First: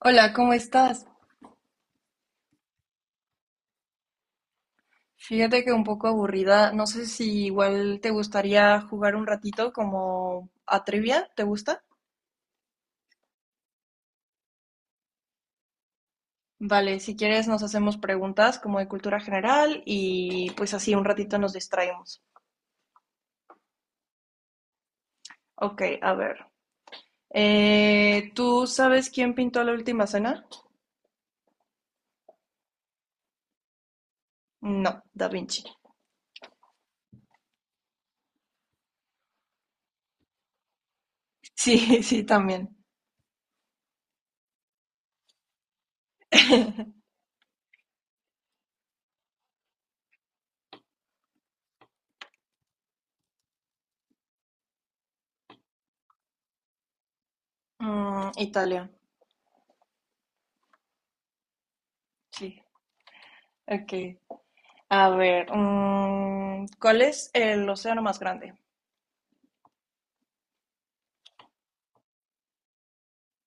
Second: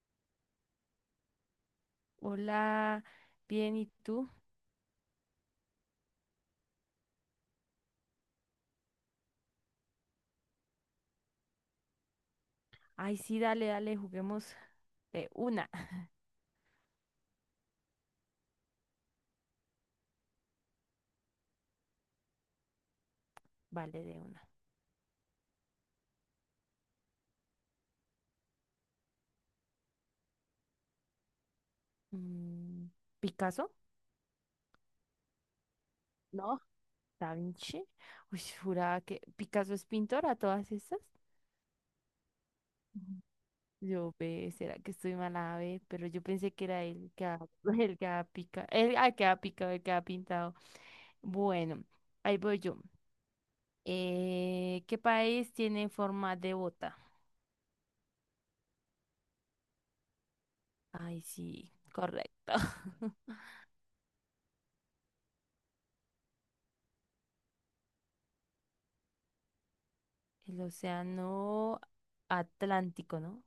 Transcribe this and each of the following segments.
Hola, ¿cómo estás? Hola, bien, ¿y tú? Fíjate que un poco aburrida. No sé si igual te gustaría jugar un ratito como a trivia, ¿te gusta? Ay, sí, dale, dale, juguemos de una. Vale, si quieres nos hacemos preguntas como de cultura general y pues así un ratito nos distraemos. Vale, de una. Ok, a ver. ¿Tú sabes quién pintó la última cena? Mm, ¿Picasso? No, Da Vinci. No, Da Vinci. Uy, juraba que Picasso es pintor a todas estas. Sí, sí, también. Ujú. Yo ve, será que estoy mala, ve, pero yo pensé que era él que ha, el que ha picado, el, que ha picado, el que ha pintado. Bueno, ahí voy yo. ¿Qué país tiene forma de bota? Italia, Ay, sí, correcto. sí. Ok. A ver, ¿cuál es el océano más grande? El océano Atlántico, ¿no?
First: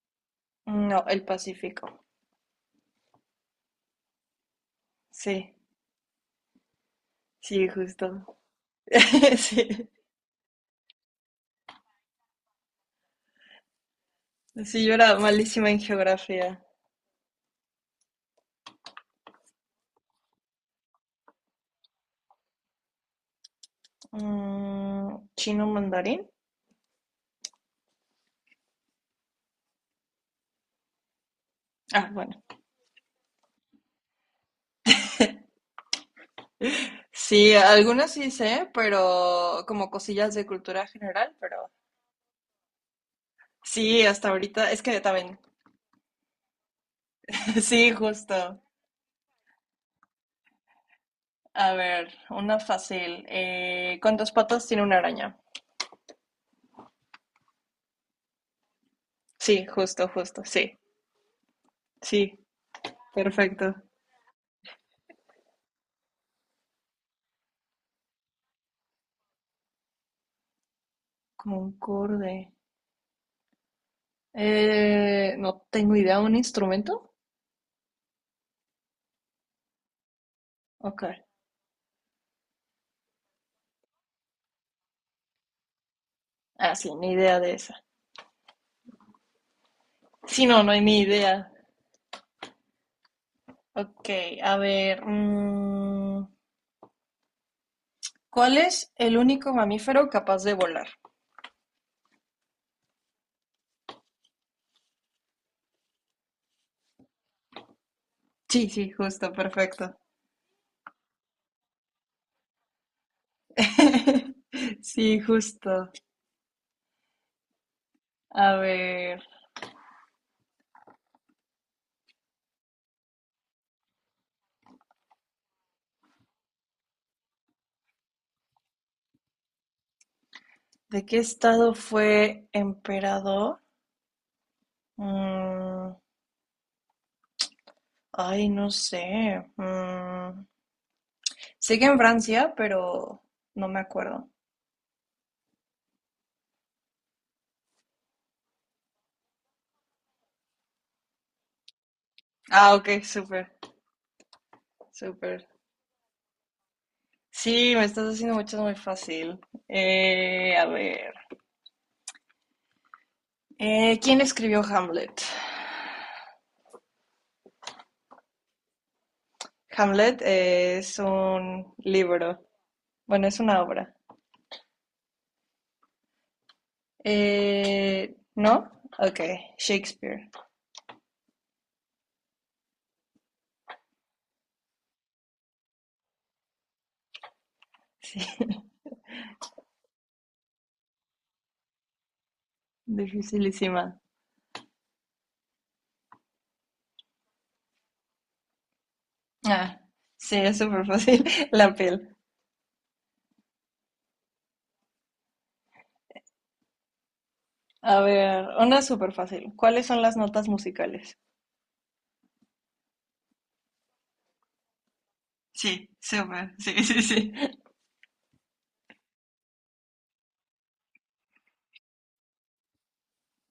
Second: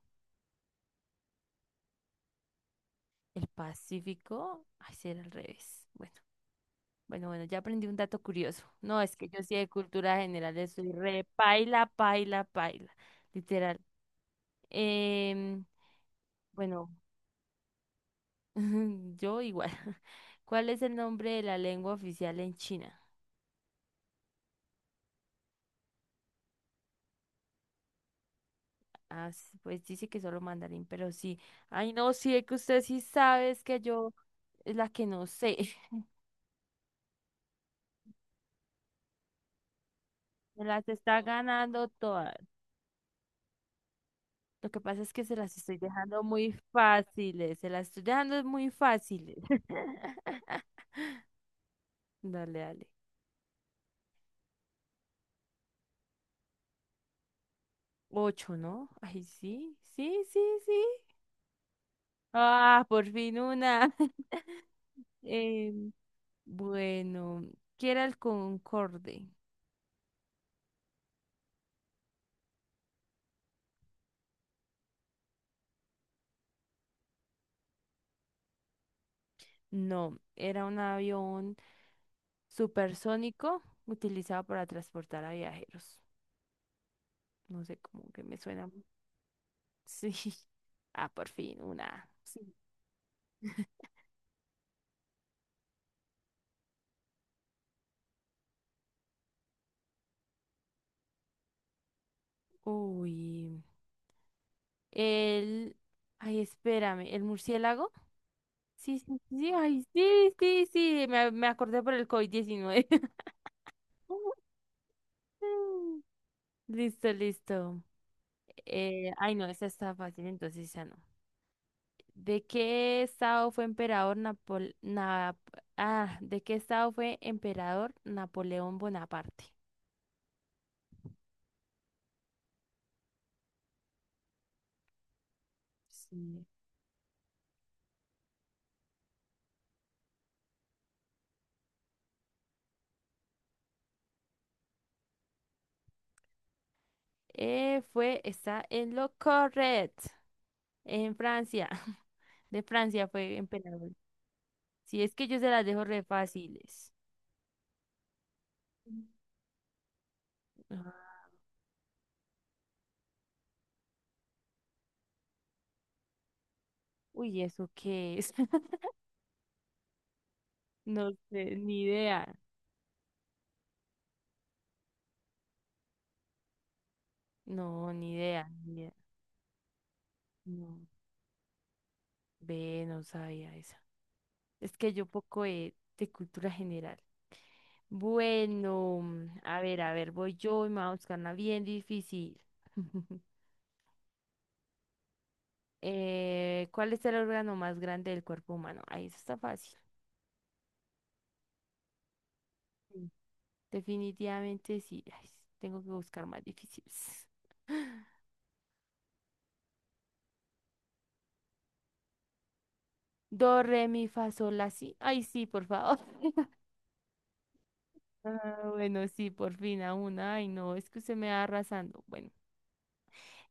No, el Pacífico. El Pacífico, ay, sí, era al Sí, revés. Bueno, bueno, bueno, ya sí, aprendí un dato justo. curioso. No, es que yo sí de Sí. cultura general soy re paila, paila, paila, literal. Sí, yo era Em, malísima en geografía. bueno, yo igual. ¿Cuál es el nombre de la lengua oficial en China? ¿Chino mandarín? Ah, pues dice que solo mandarín, pero sí. Ay, Ah, no, sí, bueno. es que usted sí sabe, es que yo es la que no sé. Sí, algunas sí sé, pero como cosillas de Me cultura las está general, pero ganando todas. sí, hasta ahorita Lo que es que pasa es que se también. las estoy dejando muy fáciles, se las Sí, estoy dejando justo. muy fáciles. A ver, Dale, una dale. fácil. ¿Cuántas patas tiene una araña? Ocho, ¿no? Ay, Sí, sí, justo, sí, sí, justo, sí. sí. Sí, Ah, por fin perfecto. una. Em, bueno, ¿qué era el Concorde? Concorde. No tengo idea, ¿un instrumento? No, era un Ok. avión supersónico utilizado para transportar a viajeros. Ah, sí, ni idea de No sé esa. cómo que me suena. Sí. Sí, no, no hay ni Ah, por idea. fin una. Sí. Ok, a ver. ¿Cuál es el único mamífero capaz de volar? Uy. El... Ay, espérame, ¿el murciélago? Sí, sí, Sí, sí, justo, sí, sí, ay, perfecto. sí, sí, sí, me acordé por el COVID-19. Sí, justo. Listo, listo. A ver, Ay, no, esa está fácil, entonces ya no. ¿De qué estado fue emperador Napol... Nap- ¿De qué estado fue emperador Napoleón Bonaparte? ¿de qué estado fue emperador? Mm, Sí. ay, no sé. Sé que en Francia, pero no me acuerdo. Está en lo correcto, en Francia. De Ah, ok, Francia fue súper, emperador. Si es que yo súper. se las dejo re fáciles. Sí, me estás haciendo muchas muy fácil. A ver. Ah, ¿Quién escribió Hamlet? uy, ¿eso qué es? Hamlet es No sé, un ni idea. libro. Bueno, es una obra. No, ni idea, ¿No? ni idea. Ok, Shakespeare. No, ve, no sabía esa. Es que yo poco de, cultura general. Sí, Bueno, a ver, voy yo y me voy a buscar una bien difícil. dificilísima. ¿Cuál es el órgano más grande del cuerpo humano? Ahí eso está Ah, fácil. sí, es súper fácil. La piel. Sí. Definitivamente sí. Ay, tengo que buscar más difíciles. A ver, una súper fácil. ¿Cuáles son las notas musicales? Do, re, mi, fa, sol, la, si. Ay, sí, por Sí, favor. súper. Sí, sí, sí. Ah, bueno, sí, por fin a una. Ay, no, es que usted me va arrasando. Bueno,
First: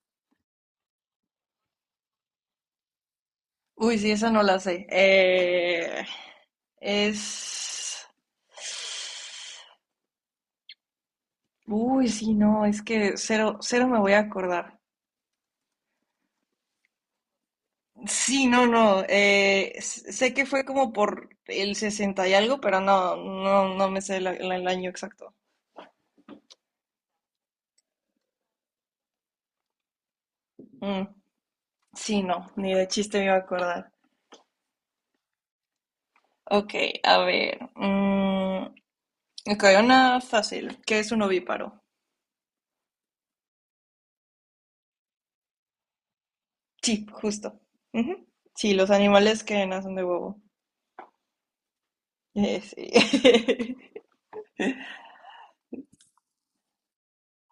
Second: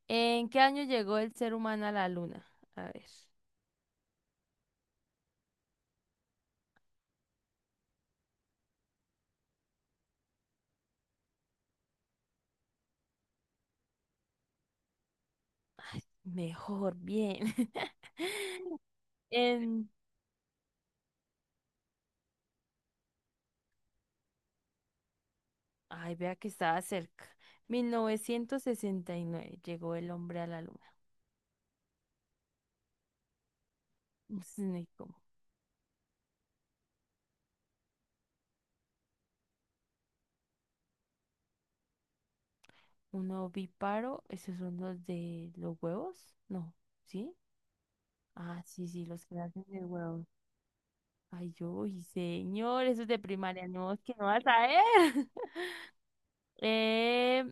¿en qué año llegó el ser humano a la luna? A ver. Uy, sí, esa no la sé. Es... Uy, sí, no, es que cero, cero me voy a acordar. Ay, mejor, bien. Sí, no, no. En, sé que fue como por el 60 y algo, pero no, no, no me sé el año exacto. Ay, vea que estaba cerca. 1969 llegó el hombre a la luna. Mm, sí, no, ni de chiste me iba a acordar. Ups, ni cómo. Ok, a ver. Ok, una fácil. ¿Qué es un ovíparo? Un ovíparo, esos son los de los huevos, no, Sí, ¿sí? justo. Ujú. Ah, Sí, sí, los sí, los que animales hacen que de nacen de huevos. huevo. Ay, yo, uy, señor, eso es de primaria, Sí. no, es que no vas a ver. Eh,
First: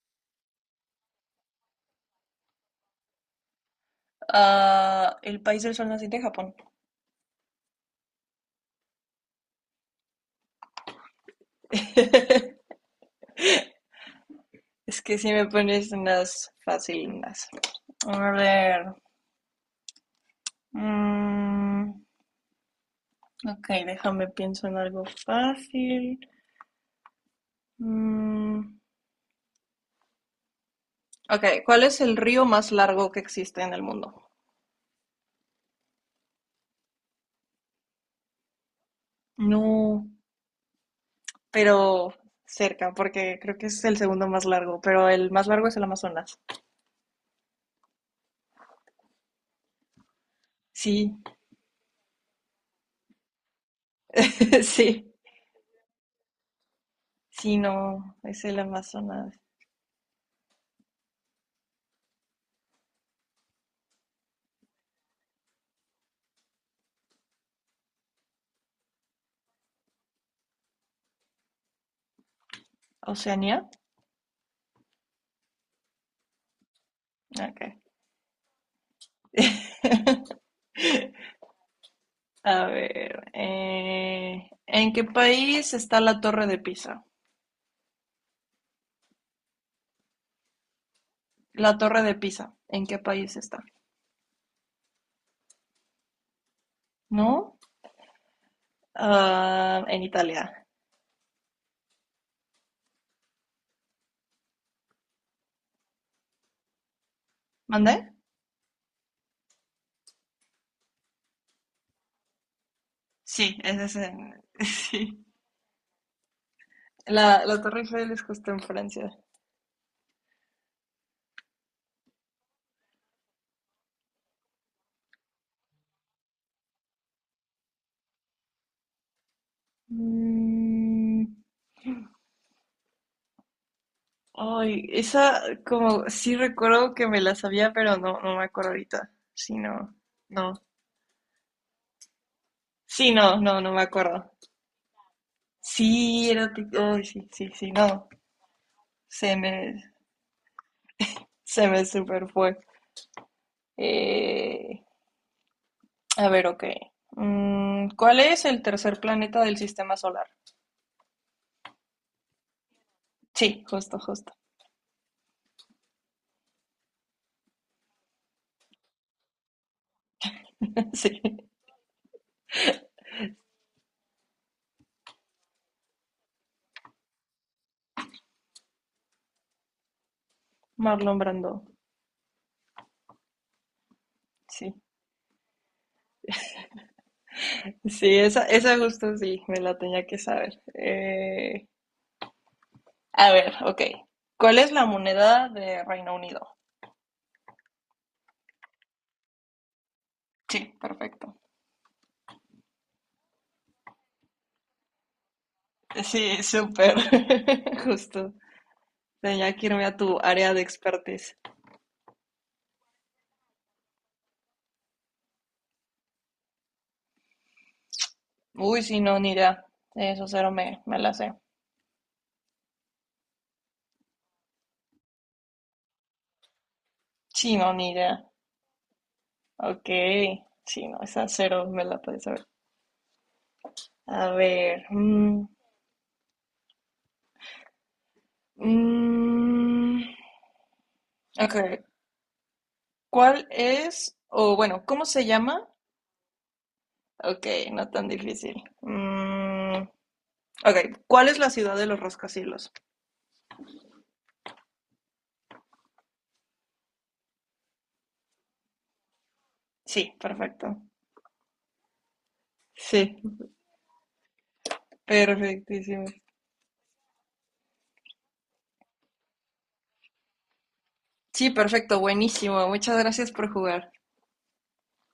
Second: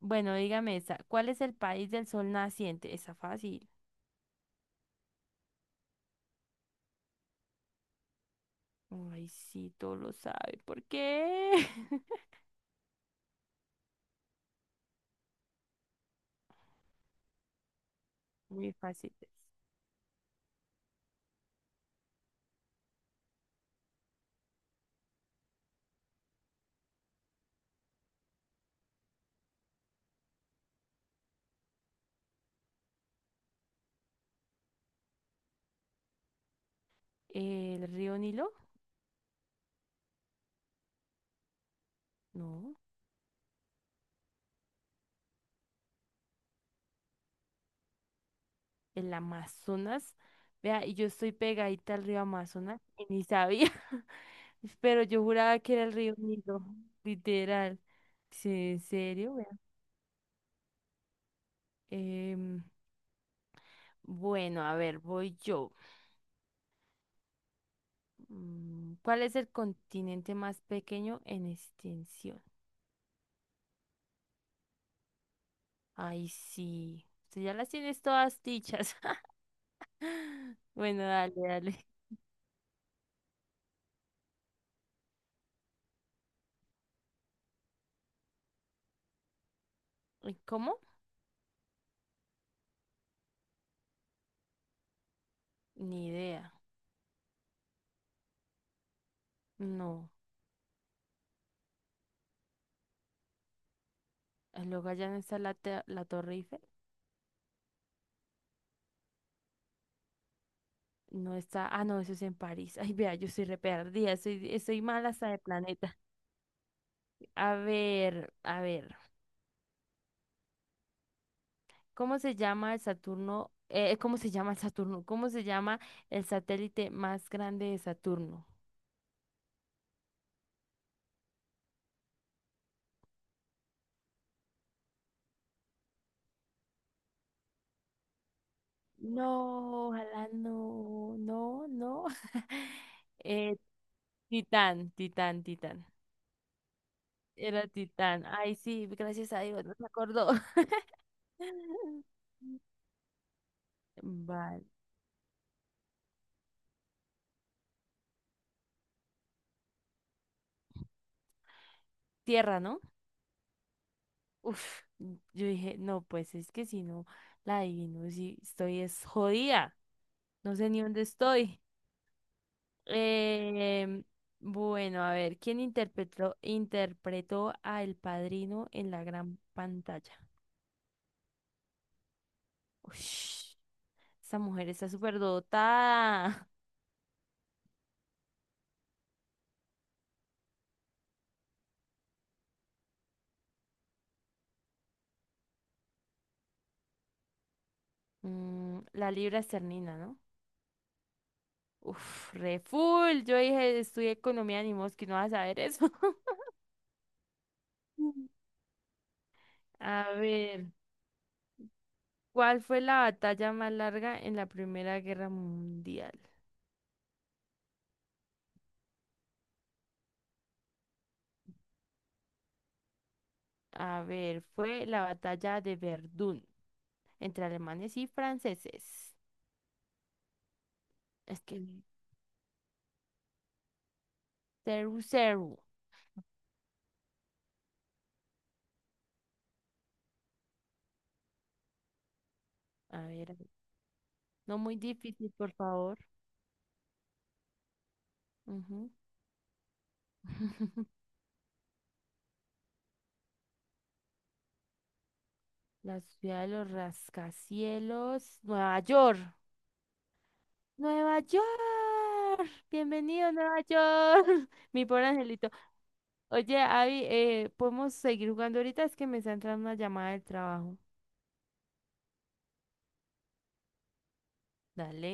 bueno, dígame esta, ¿cuál es el país del sol naciente? Está fácil. Ah, el país del sol naciente, Japón. Ay, sí, todo lo sabe. ¿Por qué? Es que si me pones unas facilinas. A Muy ver. fácil. mm, ok, déjame pienso en algo fácil. Mm, Ok, ¿cuál es el río más largo que existe en el mundo? ¿El río Nilo? No. Pero No. cerca, porque creo que es el segundo más largo, pero el más largo es el Amazonas. ¿El Amazonas? Vea, y yo Sí, estoy pegadita al río Amazonas y ni sabía. Pero Sí, yo juraba que era el río Nilo, sí, literal. no. Es Sí, el ¿en serio? Amazonas. Vea. Em. Bueno, a ver, voy yo. ¿Cuál es el continente más pequeño en extensión? ¿Oceanía? Ay, sí. Tú ya Ok. las tienes todas dichas. Bueno, dale, dale. A ver, ¿en qué país está la Torre de Pisa? ¿Y? ¿Cómo? La Torre de Pisa, ¿en qué país está? Ni idea. ¿No? Ah, en No. Italia. Ah, luego allá no está la Torre Eiffel. ¿Mandé? No está. Ah, no, eso es en París. Ay, vea, yo soy Sí, re perdida. Estoy mal Sí. hasta de planeta. La, A la Torre Eiffel es ver, justo en a ver. Francia. ¿Cómo se llama el Saturno? ¿Cómo se llama el Saturno? ¿Cómo se llama el satélite más grande de Saturno? Mm, ay, esa como sí recuerdo que me la sabía, pero no, no me acuerdo ahorita. Sí, No, no, ojalá no. no, no, no. Sí, no, Eh, no, no me acuerdo. Titán, Titán, Titán. Sí, ay, sí, sí, Era sí, no. Titán. Ay, sí, gracias Se a me, Dios, no se acordó. Se me super fue. Vale. Eh, a ver, ok. ¿Cuál es el tercer planeta del sistema solar? Tierra, ¿no? Sí, justo, justo. Uf, yo dije, no, pues es que si no la adivino, si estoy es jodida. No sé ni dónde Sí, estoy. Eh, bueno, a ver, ¿quién interpretó a El Padrino en la gran pantalla? Marlon Brando. Ush, esa mujer Sí, está súper dotada. sí, esa justo sí, me la tenía que saber. A ver, ok. ¿Cuál es la moneda de Reino Unido? La Libra Esternina, ¿no? Sí, perfecto. Uf, re full. Yo dije, estudié economía, ni mosquito, no vas a saber eso. Sí, súper. Mm. Justo. Tenía que irme a A tu área de ver, expertise. ¿cuál fue la batalla más larga en la Primera Guerra Mundial? Uy, sí, no, ni idea. Eso cero me la sé. A ver, fue la batalla de Verdún entre Sí, no, ni alemanes y idea. franceses. Ok, sí, no, esa Es que cero me la puedes saber. A ver, Ceru Ceru. mm, ok, A ver, ¿cuál es, o no muy bueno, cómo se difícil, por llama? favor. Ok, no tan difícil. Ujú. Ok, ¿cuál es la ciudad de los rascacielos? La ciudad de los rascacielos. Nueva York. Sí, perfecto. Nueva York. Sí, Bienvenido, a Nueva York. Mi pobre angelito. perfectísimo. Oye, Abby, ¿podemos seguir jugando ahorita? Es que me está entrando una llamada del trabajo. Sí, perfecto, buenísimo. Muchas gracias por jugar. Dale.